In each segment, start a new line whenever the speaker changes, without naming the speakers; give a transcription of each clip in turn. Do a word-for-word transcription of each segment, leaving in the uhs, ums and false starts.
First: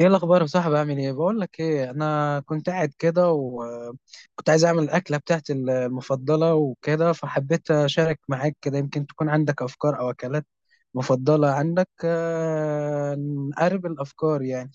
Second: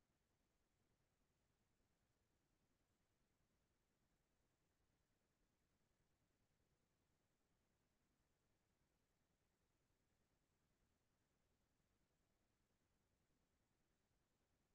ايه الاخبار يا صاحبي، عامل ايه؟ بقول لك ايه، انا كنت قاعد كده وكنت عايز اعمل الاكله بتاعتي المفضله وكده، فحبيت اشارك معاك كده يمكن تكون عندك افكار او اكلات مفضله عندك. آه، نقرب الافكار يعني.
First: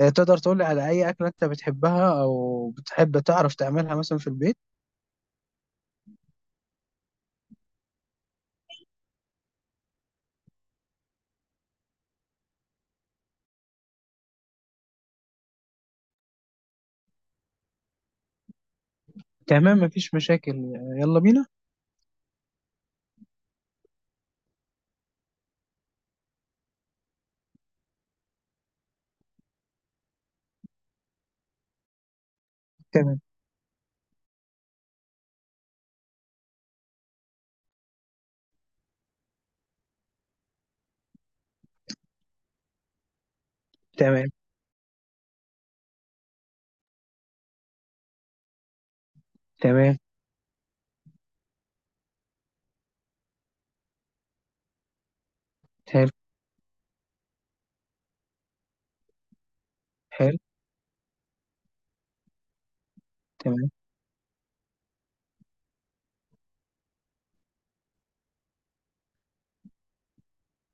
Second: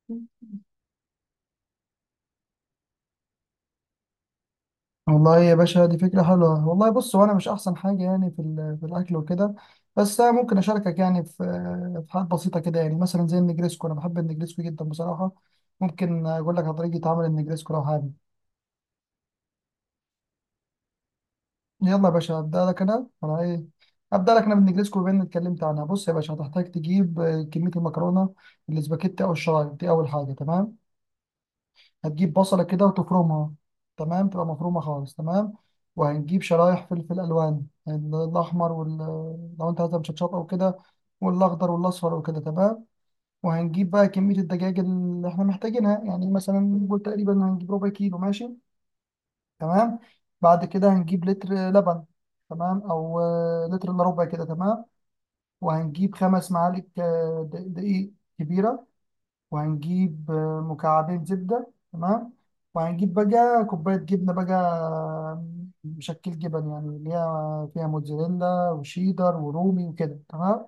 آه، تقدر تقول لي على اي اكله انت بتحبها او بتحب تعرف تعملها مثلا في البيت؟
والله يا باشا، دي فكرة حلوة والله. بص، هو أنا مش أحسن حاجة يعني في ال- في الأكل وكده. بس أنا ممكن أشاركك يعني في في حاجات بسيطة كده، يعني مثلا زي النجريسكو. أنا بحب النجريسكو جدا بصراحة. ممكن أقول لك على طريقة عمل النجريسكو لو حابب.
تمام، مفيش مشاكل. يلا بينا.
يلا يا باشا، أبدأ لك أنا أنا إيه أبدأ لك أنا بالنجريسكو بما إني اتكلمت عنها. بص يا باشا، هتحتاج تجيب آه، كمية المكرونة الاسباجيتي أو الشرايط دي، أول حاجة. تمام. هتجيب بصلة كده
تمام.
وتفرمها. تمام. تبقى مفرومة خالص. تمام. وهنجيب شرايح فلفل ألوان، يعني الأحمر وال لو أنت عايزها مشطشطة أو كده، والأخضر والأصفر وكده. تمام. وهنجيب بقى
تمام.
كمية الدجاج اللي إحنا محتاجينها، يعني مثلا نقول تقريبا هنجيب ربع كيلو. ماشي.
تمام.
تمام. بعد كده هنجيب لتر لبن. تمام. أو آه، لتر إلا ربع كده. تمام.
حلو.
وهنجيب خمس معالق آه، د- دقيق كبيرة. وهنجيب
حلو.
آه، مكعبين زبدة. تمام. وهنجيب
تمام.
بقى كوباية جبنة بقى، مشكل جبن، يعني اللي هي فيها موتزاريلا وشيدر ورومي وكده. تمام.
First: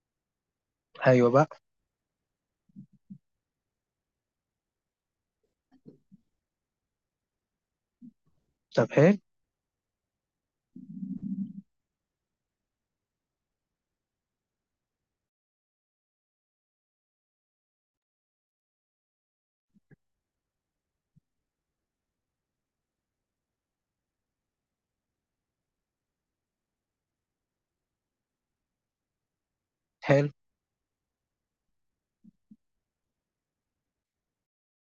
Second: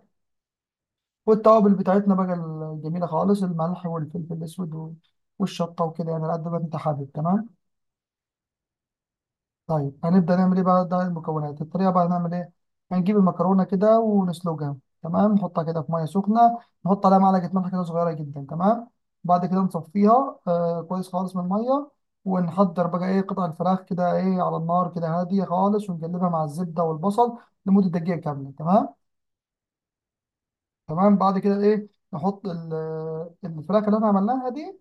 ايوه بقى.
والتوابل بتاعتنا بقى الجميلة خالص، الملح والفلفل الأسود والشطة وكده، يعني على قد ما أنت حابب. تمام.
طب حلو.
طيب، هنبدأ نعمل ايه بقى؟ ده المكونات. الطريقة بقى هنعمل ايه. هنجيب المكرونة كده ونسلقها. تمام. نحطها كده في مية سخنة، نحط عليها معلقة ملح كده صغيرة جدا. تمام. بعد كده نصفيها آه كويس خالص من المية، ونحضر بقى ايه قطع الفراخ كده ايه على النار كده هادية خالص، ونقلبها مع الزبدة والبصل لمدة دقيقة كاملة. تمام.
حلو.
تمام، بعد كده ايه، نحط ال- الفراخ اللي احنا عملناها دي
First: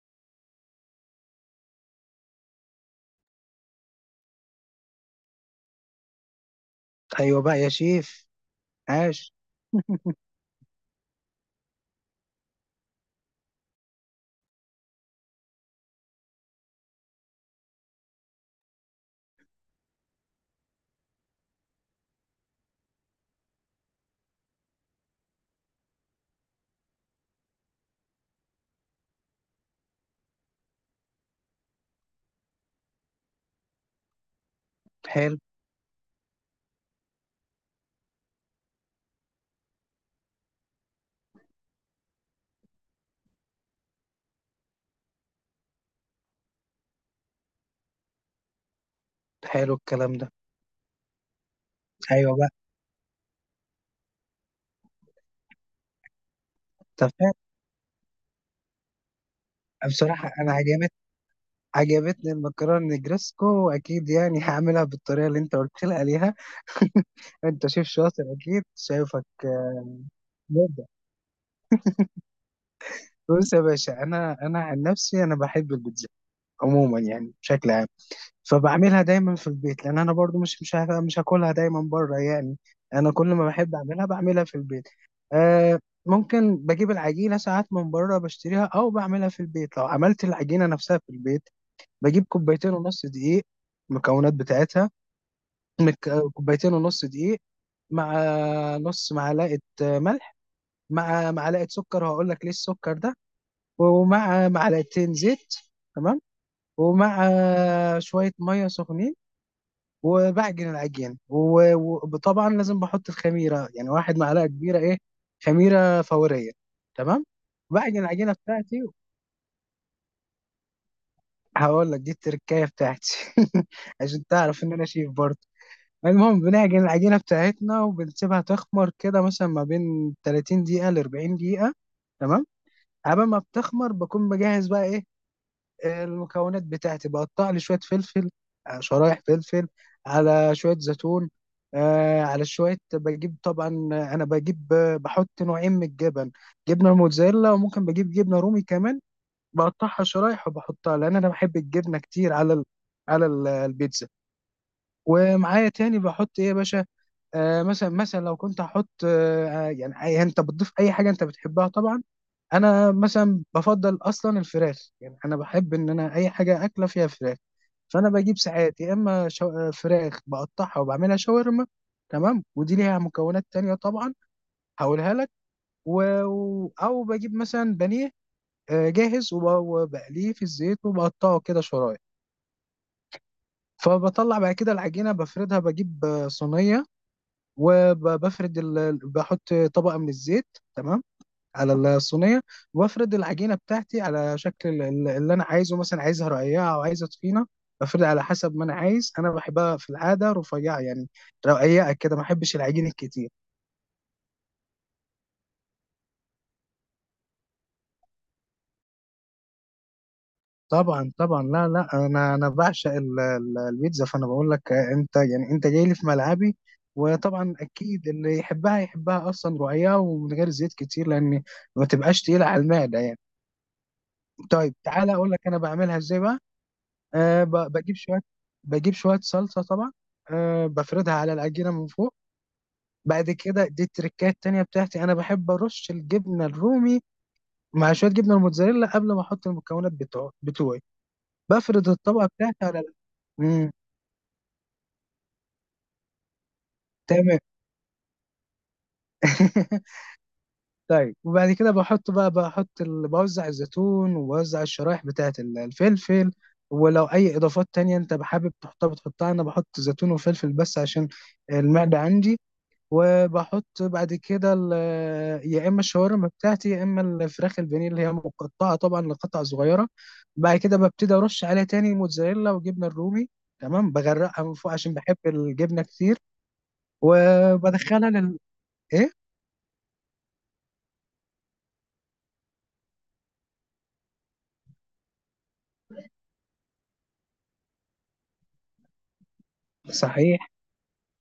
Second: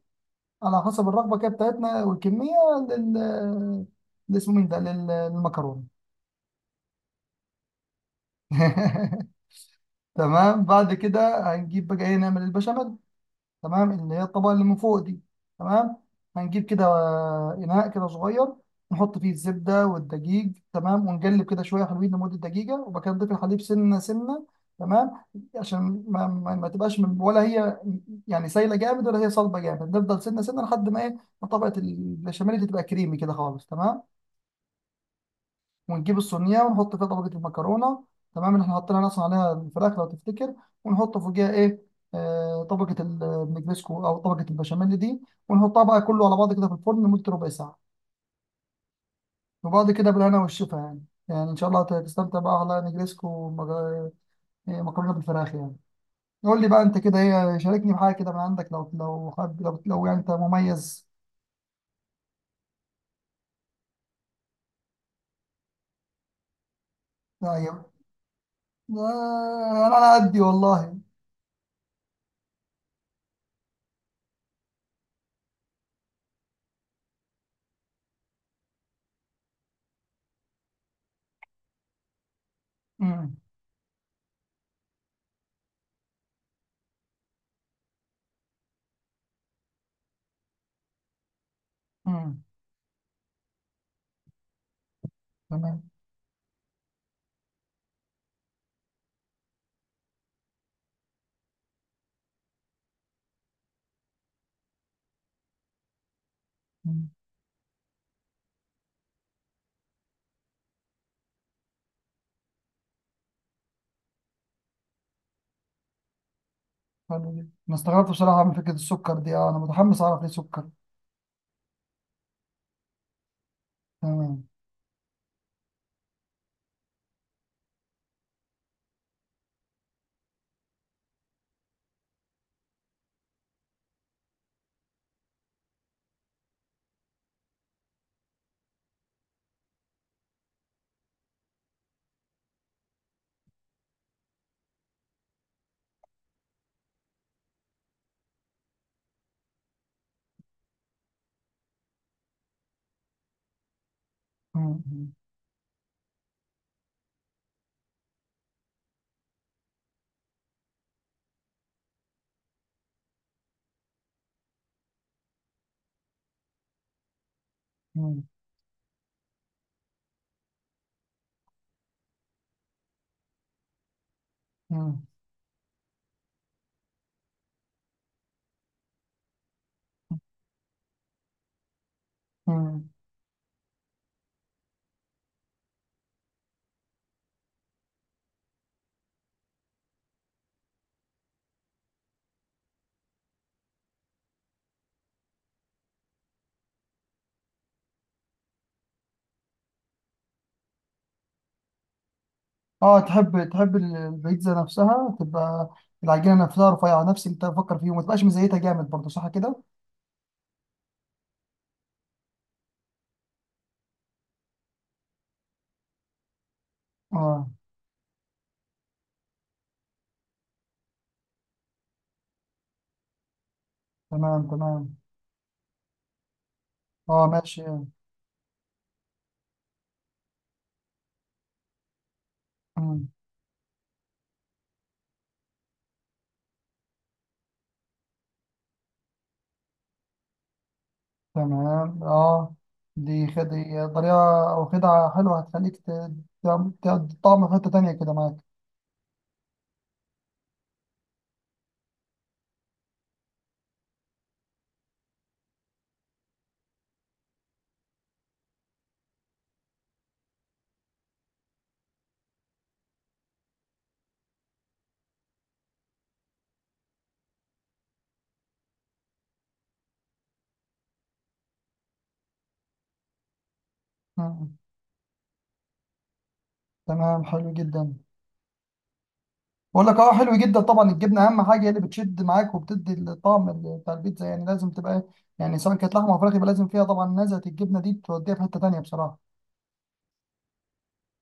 على حسب الرغبة كده بتاعتنا والكمية لل اللي اسمه مين ده لل- للمكرونة.
ايوه بقى يا شيف. عاش.
تمام. بعد كده هنجيب بقى ايه نعمل البشاميل. تمام، اللي هي الطبقه اللي من فوق دي. تمام. هنجيب كده آه، اناء كده صغير، نحط فيه الزبده والدقيق. تمام. ونقلب كده شويه حلوين لمده دقيقه، وبعد كده نضيف الحليب سنه سنه. تمام. عشان ما, ما, ما تبقاش من ولا هي يعني سايله جامد ولا هي صلبه جامد. نفضل سنه سنه لحد ما ايه ما طبقه البشاميل دي تبقى كريمي كده خالص. تمام.
حلو.
ونجيب الصينيه ونحط فيها طبقه المكرونه، تمام، اللي احنا حطينا اصلا عليها الفراخ لو تفتكر. ونحط فوقيها ايه آه طبقه ال- النجريسكو او طبقه البشاميل دي، ونحطها بقى كله على بعض كده في الفرن لمده ربع ساعه.
حلو
وبعد كده
الكلام ده.
بالهنا والشفا يعني. يعني ان شاء الله
ايوه
تستمتع
بقى.
بقى على نجريسكو ومج- إيه، مكرونه بالفراخ يعني. قول لي بقى انت
طب
كده
فعلا-
ايه، شاركني بحاجه كده من عندك لو لو حابب، لو, لو يعني،
بصراحه
انت
انا عجبت
مميز.
عجبتني المكرونه نجرسكو، واكيد يعني هعملها بالطريقه اللي انت قلت لي عليها.
لا،
انت
يا-
شيف شاطر اكيد، شايفك
آه، انا
آه،
على قدي
مبدع.
والله.
بص يا باشا، انا انا عن نفسي انا بحب البيتزا عموما يعني بشكل عام، فبعملها دايما في البيت لان انا برضو مش مش ه- مش هاكلها دايما بره يعني. انا كل
امم
ما بحب اعملها بعملها في البيت. آه. ممكن بجيب العجينه ساعات من بره بشتريها او بعملها في البيت. لو عملت العجينه نفسها في البيت بجيب
امم
كوبايتين ونص دقيق، المكونات بتاعتها.
تمام.
مك- كوبايتين ونص دقيق، مع نص معلقة ملح، مع معلقة سكر، وهقول لك ليه السكر ده، ومع معلقتين زيت. تمام. ومع شوية مية سخنين، وبعجن العجين و- وطبعا لازم بحط الخميره، يعني واحد معلقه كبيره ايه، خميره فوريه. تمام.
حلو جدا. انا
بعجن
استغربت
العجينه
بصراحه من فكره
بتاعتي،
السكر دي. اه، انا متحمس اعرف ليه سكر.
هقول لك دي التركايه بتاعتي عشان
تمام.
تعرف ان انا شيف برضه. المهم بنعجن العجينه بتاعتنا وبنسيبها تخمر كده مثلا ما بين تلاتين دقيقه ل اربعين دقيقه. تمام. قبل ما بتخمر بكون بجهز بقى ايه المكونات بتاعتي. بقطع لي شويه فلفل، آه، شرايح فلفل، على شويه زيتون، آه، على شويه بجيب طبعا، انا بجيب آه، بحط نوعين من الجبن، جبنه موتزاريلا وممكن بجيب جبنه رومي كمان. بقطعها شرايح وبحطها لان انا بحب الجبنه كتير على ال- على ال- البيتزا.
مم.
ومعايا تاني بحط ايه يا باشا، آه مثلا مثلا لو كنت هحط آه آه، يعني أي- انت بتضيف اي حاجه انت بتحبها طبعا. انا مثلا بفضل اصلا الفراخ، يعني انا بحب ان انا اي حاجه اكله فيها فراخ. فانا
مم.
بجيب ساعات يا اما شو... آه، فراخ بقطعها وبعملها شاورما. تمام، ودي ليها مكونات تانية طبعا،
مم.
هقولها لك. و... و- او بجيب مثلا بانيه آه، جاهز، وب- وبقليه في الزيت وبقطعه كده شرايح.
مم.
فبطلع بعد كده العجينه بفردها، بجيب آه، صينيه، وبفرد ال... بحط طبقة من الزيت. تمام، على الصينية. وبفرد العجينة بتاعتي على شكل ال- ال- اللي أنا عايزه، مثلا عايزها رقيقة أو عايزها تخينة، بفرد على حسب ما أنا عايز. أنا بحبها في العادة رفيعة يعني، رقيقة كده، ما بحبش العجين
اه،
الكتير.
تحب تحب ال- البيتزا نفسها تبقى العجينه نفسها رفيعه، نفس اللي انت بتفكر فيه، وما تبقاش مزيتها جامد برضه، صح كده؟
طبعا طبعا، لا لا، أنا أنا بعشق ال- ال- البيتزا، فأنا بقول لك آه، أنت يعني أنت جاي لي في ملعبي.
اه.
وطبعا اكيد اللي يحبها يحبها اصلا رقيقه ومن غير زيت كتير، لان ما تبقاش تقيله على المعده يعني.
تمام
طيب
تمام.
تعالى اقول لك انا بعملها ازاي بقى.
اه
أه
ماشي.
ب- بجيب شويه، بجيب شويه صلصه طبعا، أه بفردها على العجينه من فوق.
مم.
بعد كده دي التركات التانية بتاعتي: انا بحب ارش الجبنه الرومي مع شويه جبنه الموتزاريلا قبل ما احط المكونات بتوع بتوعي. بفرد
تمام.
الطبقه
اه.
بتاعتي على ال-
دي خد دي
مم.
طريقه او خدعه حلوه هتخليك ت- تعم- تعد-
تمام.
طعم في حته تانيه كده معاك.
طيب، وبعد كده بحط بقى بحط ال... بوزع الزيتون وبوزع الشرايح بتاعة ال- الفلفل. ولو أي إضافات تانية أنت حابب تحطها بتحطها. أنا بحط زيتون وفلفل بس عشان المعدة عندي. وبحط بعد كده ال... يا إما الشاورما بتاعتي يا إما الفراخ البانيه اللي هي مقطعة طبعا لقطع صغيرة. بعد كده ببتدي أرش عليها تاني موتزاريلا وجبنة الرومي. تمام، بغرقها من
مم.
فوق عشان بحب الجبنة كتير.
تمام. حلو جدا.
وبدخلها لل إيه؟
بقول لك اه، حلو جدا طبعا. الجبنه اهم حاجه، هي اللي بتشد معاك وبتدي الطعم ال- بتاع البيتزا، يعني لازم تبقى يعني، سواء كانت لحمه او فراخ، يبقى لازم فيها طبعا. نزهه الجبنه دي بتوديها في حته تانيه بصراحه.
صحيح.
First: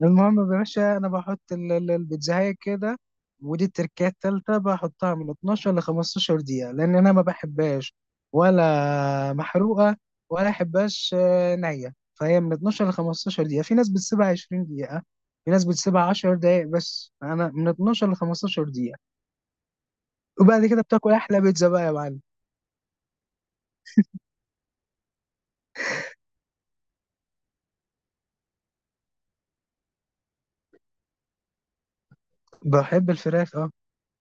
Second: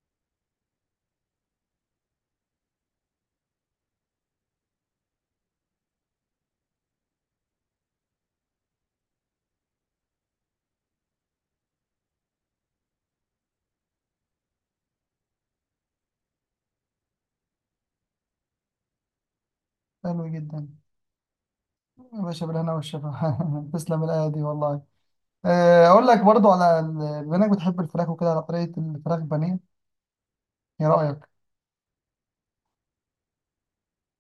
المهم يا باشا، انا بحط ال- ال- البيتزاية كده. ودي التركية التالتة: بحطها من اتناشر ل خمسة عشر دقيقة، لأن أنا ما بحبهاش ولا محروقة ولا أحبهاش آه، نية. فهي من اثنا عشر ل خمستاشر دقيقة، في ناس بتسيبها عشرين دقيقة، في ناس بتسيبها عشر دقايق، بس أنا من اتناشر ل خمسة عشر دقيقة.
حلو
وبعد
جدا.
كده بتاكل أحلى بيتزا بقى يا معلم.
يا باشا، بالهنا والشفا. تسلم الايه دي والله. آه، اقول لك برضو على ال- بما انك بتحب الفراخ وكده على طريقه الفراخ بانيه. ايه رايك؟
بحب الفراخ أه.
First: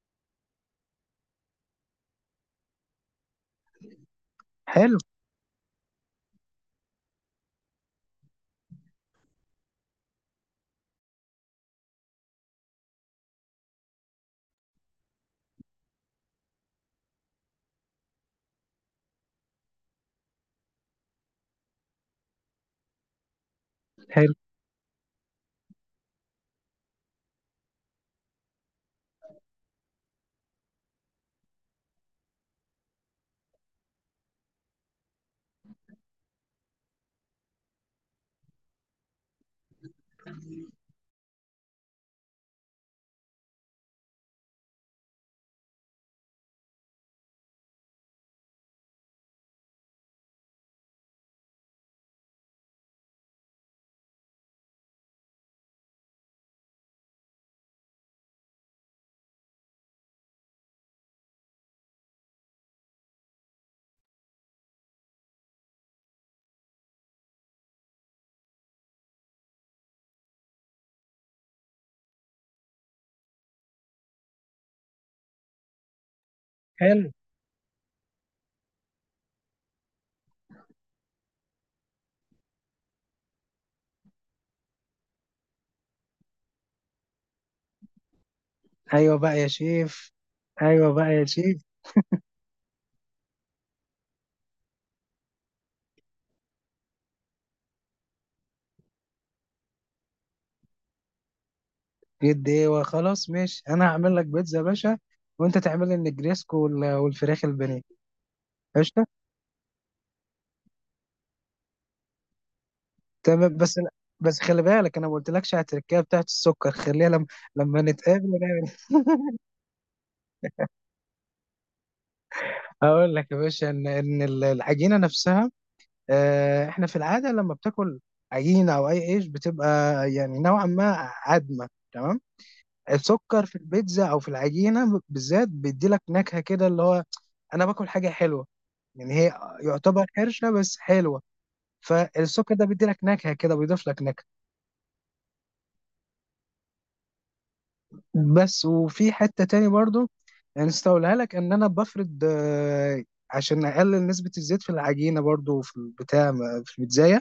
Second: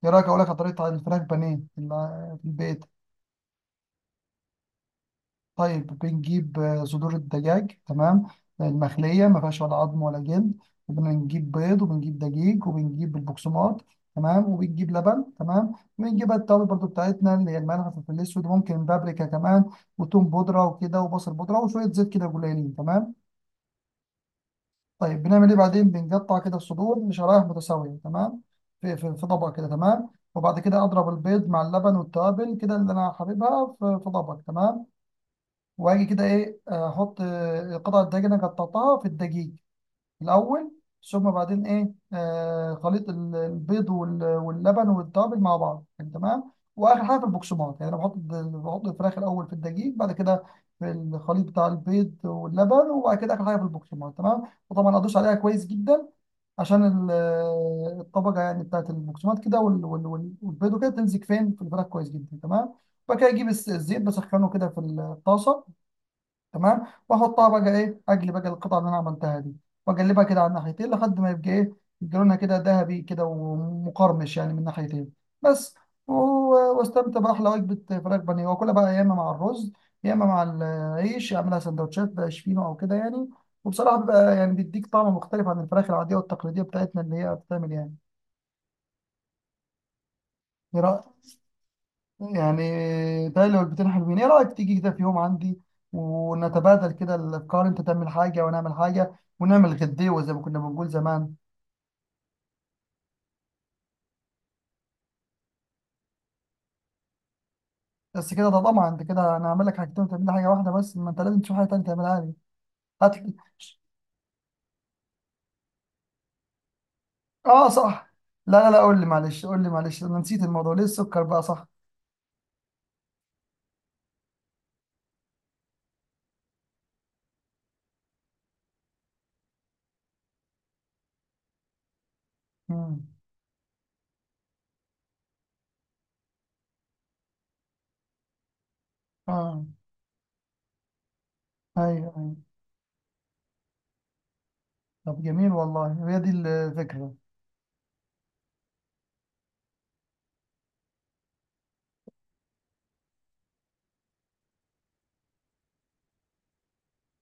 ايه رايك اقول لك على طريقه الفراخ بانيه اللي في البيت؟
حلو.
طيب، بنجيب آه، صدور الدجاج. تمام، المخلية، ما فيهاش ولا عظم ولا جلد. وبنجيب بيض، وبنجيب دقيق، وبنجيب البقسماط. تمام. وبنجيب لبن. تمام. وبنجيب بقى التوابل برضو بتاعتنا اللي هي الملح والفلفل الأسود، وممكن بابريكا كمان، وتوم بودرة وكده، وبصل بودرة، وشوية زيت كده قليلين. تمام.
حلو.
طيب، بنعمل إيه بعدين؟ بنقطع كده الصدور لشرايح متساوية. تمام. في في في طبق كده. تمام. وبعد كده أضرب البيض مع اللبن والتوابل كده اللي أنا حاببها في في طبق. تمام. واجي كده ايه، احط آه، القطع الدجاج انا قطعتها في الدقيق الاول. ثم بعدين ايه آه خليط ال- البيض وال- واللبن والتوابل مع بعض يعني. تمام. واخر حاجه في البقسماط، يعني انا بحط الد- بحط الفراخ الاول في الدقيق، بعد كده في الخليط بتاع البيض واللبن، وبعد كده اخر حاجه في البقسماط. تمام. وطبعا ادوس عليها كويس جدا، عشان ال- آه، الطبقه يعني بتاعت البقسماط كده وال- وال- وال- والبيض وكده تمسك فين في الفراخ كويس جدا. تمام. بعد كده اجيب الس- الزيت بسخنه كده في الطاسه. تمام. واحطها بقى ايه، اجلي بقى القطعه اللي انا عملتها دي، واقلبها كده على الناحيتين لحد ما يبقى ايه لونها كده ذهبي كده ومقرمش، يعني من ناحيتين بس. و-
حلو.
واستمتع باحلى وجبه فراخ بانيه، واكلها بقى يا اما مع الرز، يا اما مع العيش، اعملها سندوتشات بقى شفينو او كده يعني. وبصراحه بيبقى يعني بيديك طعم مختلف عن الفراخ العاديه والتقليديه بتاعتنا اللي هي بتتعمل يعني.
أيوه بقى يا شيف.
ايه
أيوه بقى
رأيك؟
يا شيف.
يعني تالي وجبتين حلوين، ايه رأيك تيجي كده في يوم عندي ونتبادل كده الافكار، انت تعمل حاجة ونعمل حاجة، ونعمل غديوة زي ما كنا بنقول زمان.
جد ايه؟ وخلاص ماشي، انا هعمل لك بيتزا يا باشا، وانت تعمل لي النجريسكو وال- والفراخ البانيه.
بس كده؟ ده طبعا انت
قشطه.
كده انا هعمل لك حاجتين وتعمل لي حاجة واحدة بس، ما انت لازم تشوف حاجة تانية تعملها لي. هات لي.
تمام. بس بس خلي بالك، انا ما قلتلكش على التركية بتاعت السكر، خليها لما
اه
لما
صح.
نتقابل
لا
نعمل.
لا لا، قول لي معلش، قول لي معلش، انا نسيت الموضوع، ليه السكر بقى؟ صح.
هقول لك يا باشا ان ان ال- العجينه نفسها، آه، احنا في العاده لما بتاكل عجينه او اي عيش بتبقى يعني نوعا ما عدمه. تمام.
مم.
السكر في البيتزا او في العجينه بالذات بيدي لك نكهه كده، اللي هو انا باكل حاجه حلوه يعني، هي
اه،
يعتبر حرشه بس حلوه.
ايوه ايوه.
فالسكر ده بيدي لك نكهه كده، بيضيف لك نكهه
طب جميل والله، هي دي الفكرة.
بس. وفي حته تاني برضو نسيت اقولها لك، ان انا بفرد آه، عشان اقلل نسبه الزيت في العجينه برضو في البتاع في البيتزايه،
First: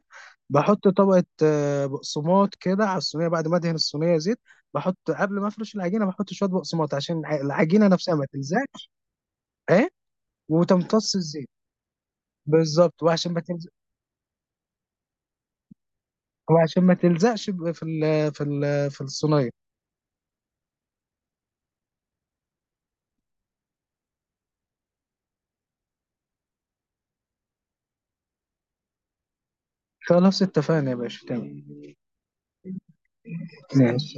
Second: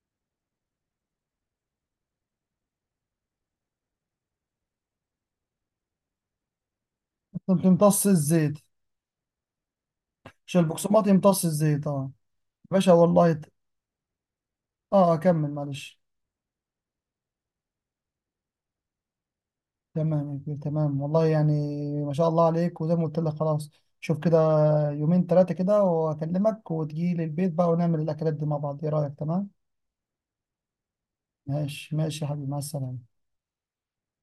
بحط طبقه آه، بقسماط كده على الصينيه بعد ما ادهن الصينيه زيت. بحط قبل ما افرش العجينه بحط شويه بقسماط عشان الع-
انت
العجينه
تمتص
نفسها ما
الزيت؟
تلزقش. ايه؟
عشان البقسماط
وتمتص
يمتص
الزيت،
الزيت، اه. باشا
بالظبط،
والله
وعشان ما
ت-
تلزق،
اه، كمل معلش.
وعشان ما تلزقش ب- في ال في ال في الصينيه.
تمام يا كبير، تمام والله يعني، ما شاء الله عليك. وزي ما قلت لك خلاص، شوف كده، يومين ثلاثة كده وأكلمك وتجي لي البيت بقى ونعمل الأكلات دي مع بعض. إيه رأيك؟ تمام؟
خلاص اتفقنا يا باشا، تمام.
ماشي ماشي يا حبيبي، مع السلامة.
ماشي.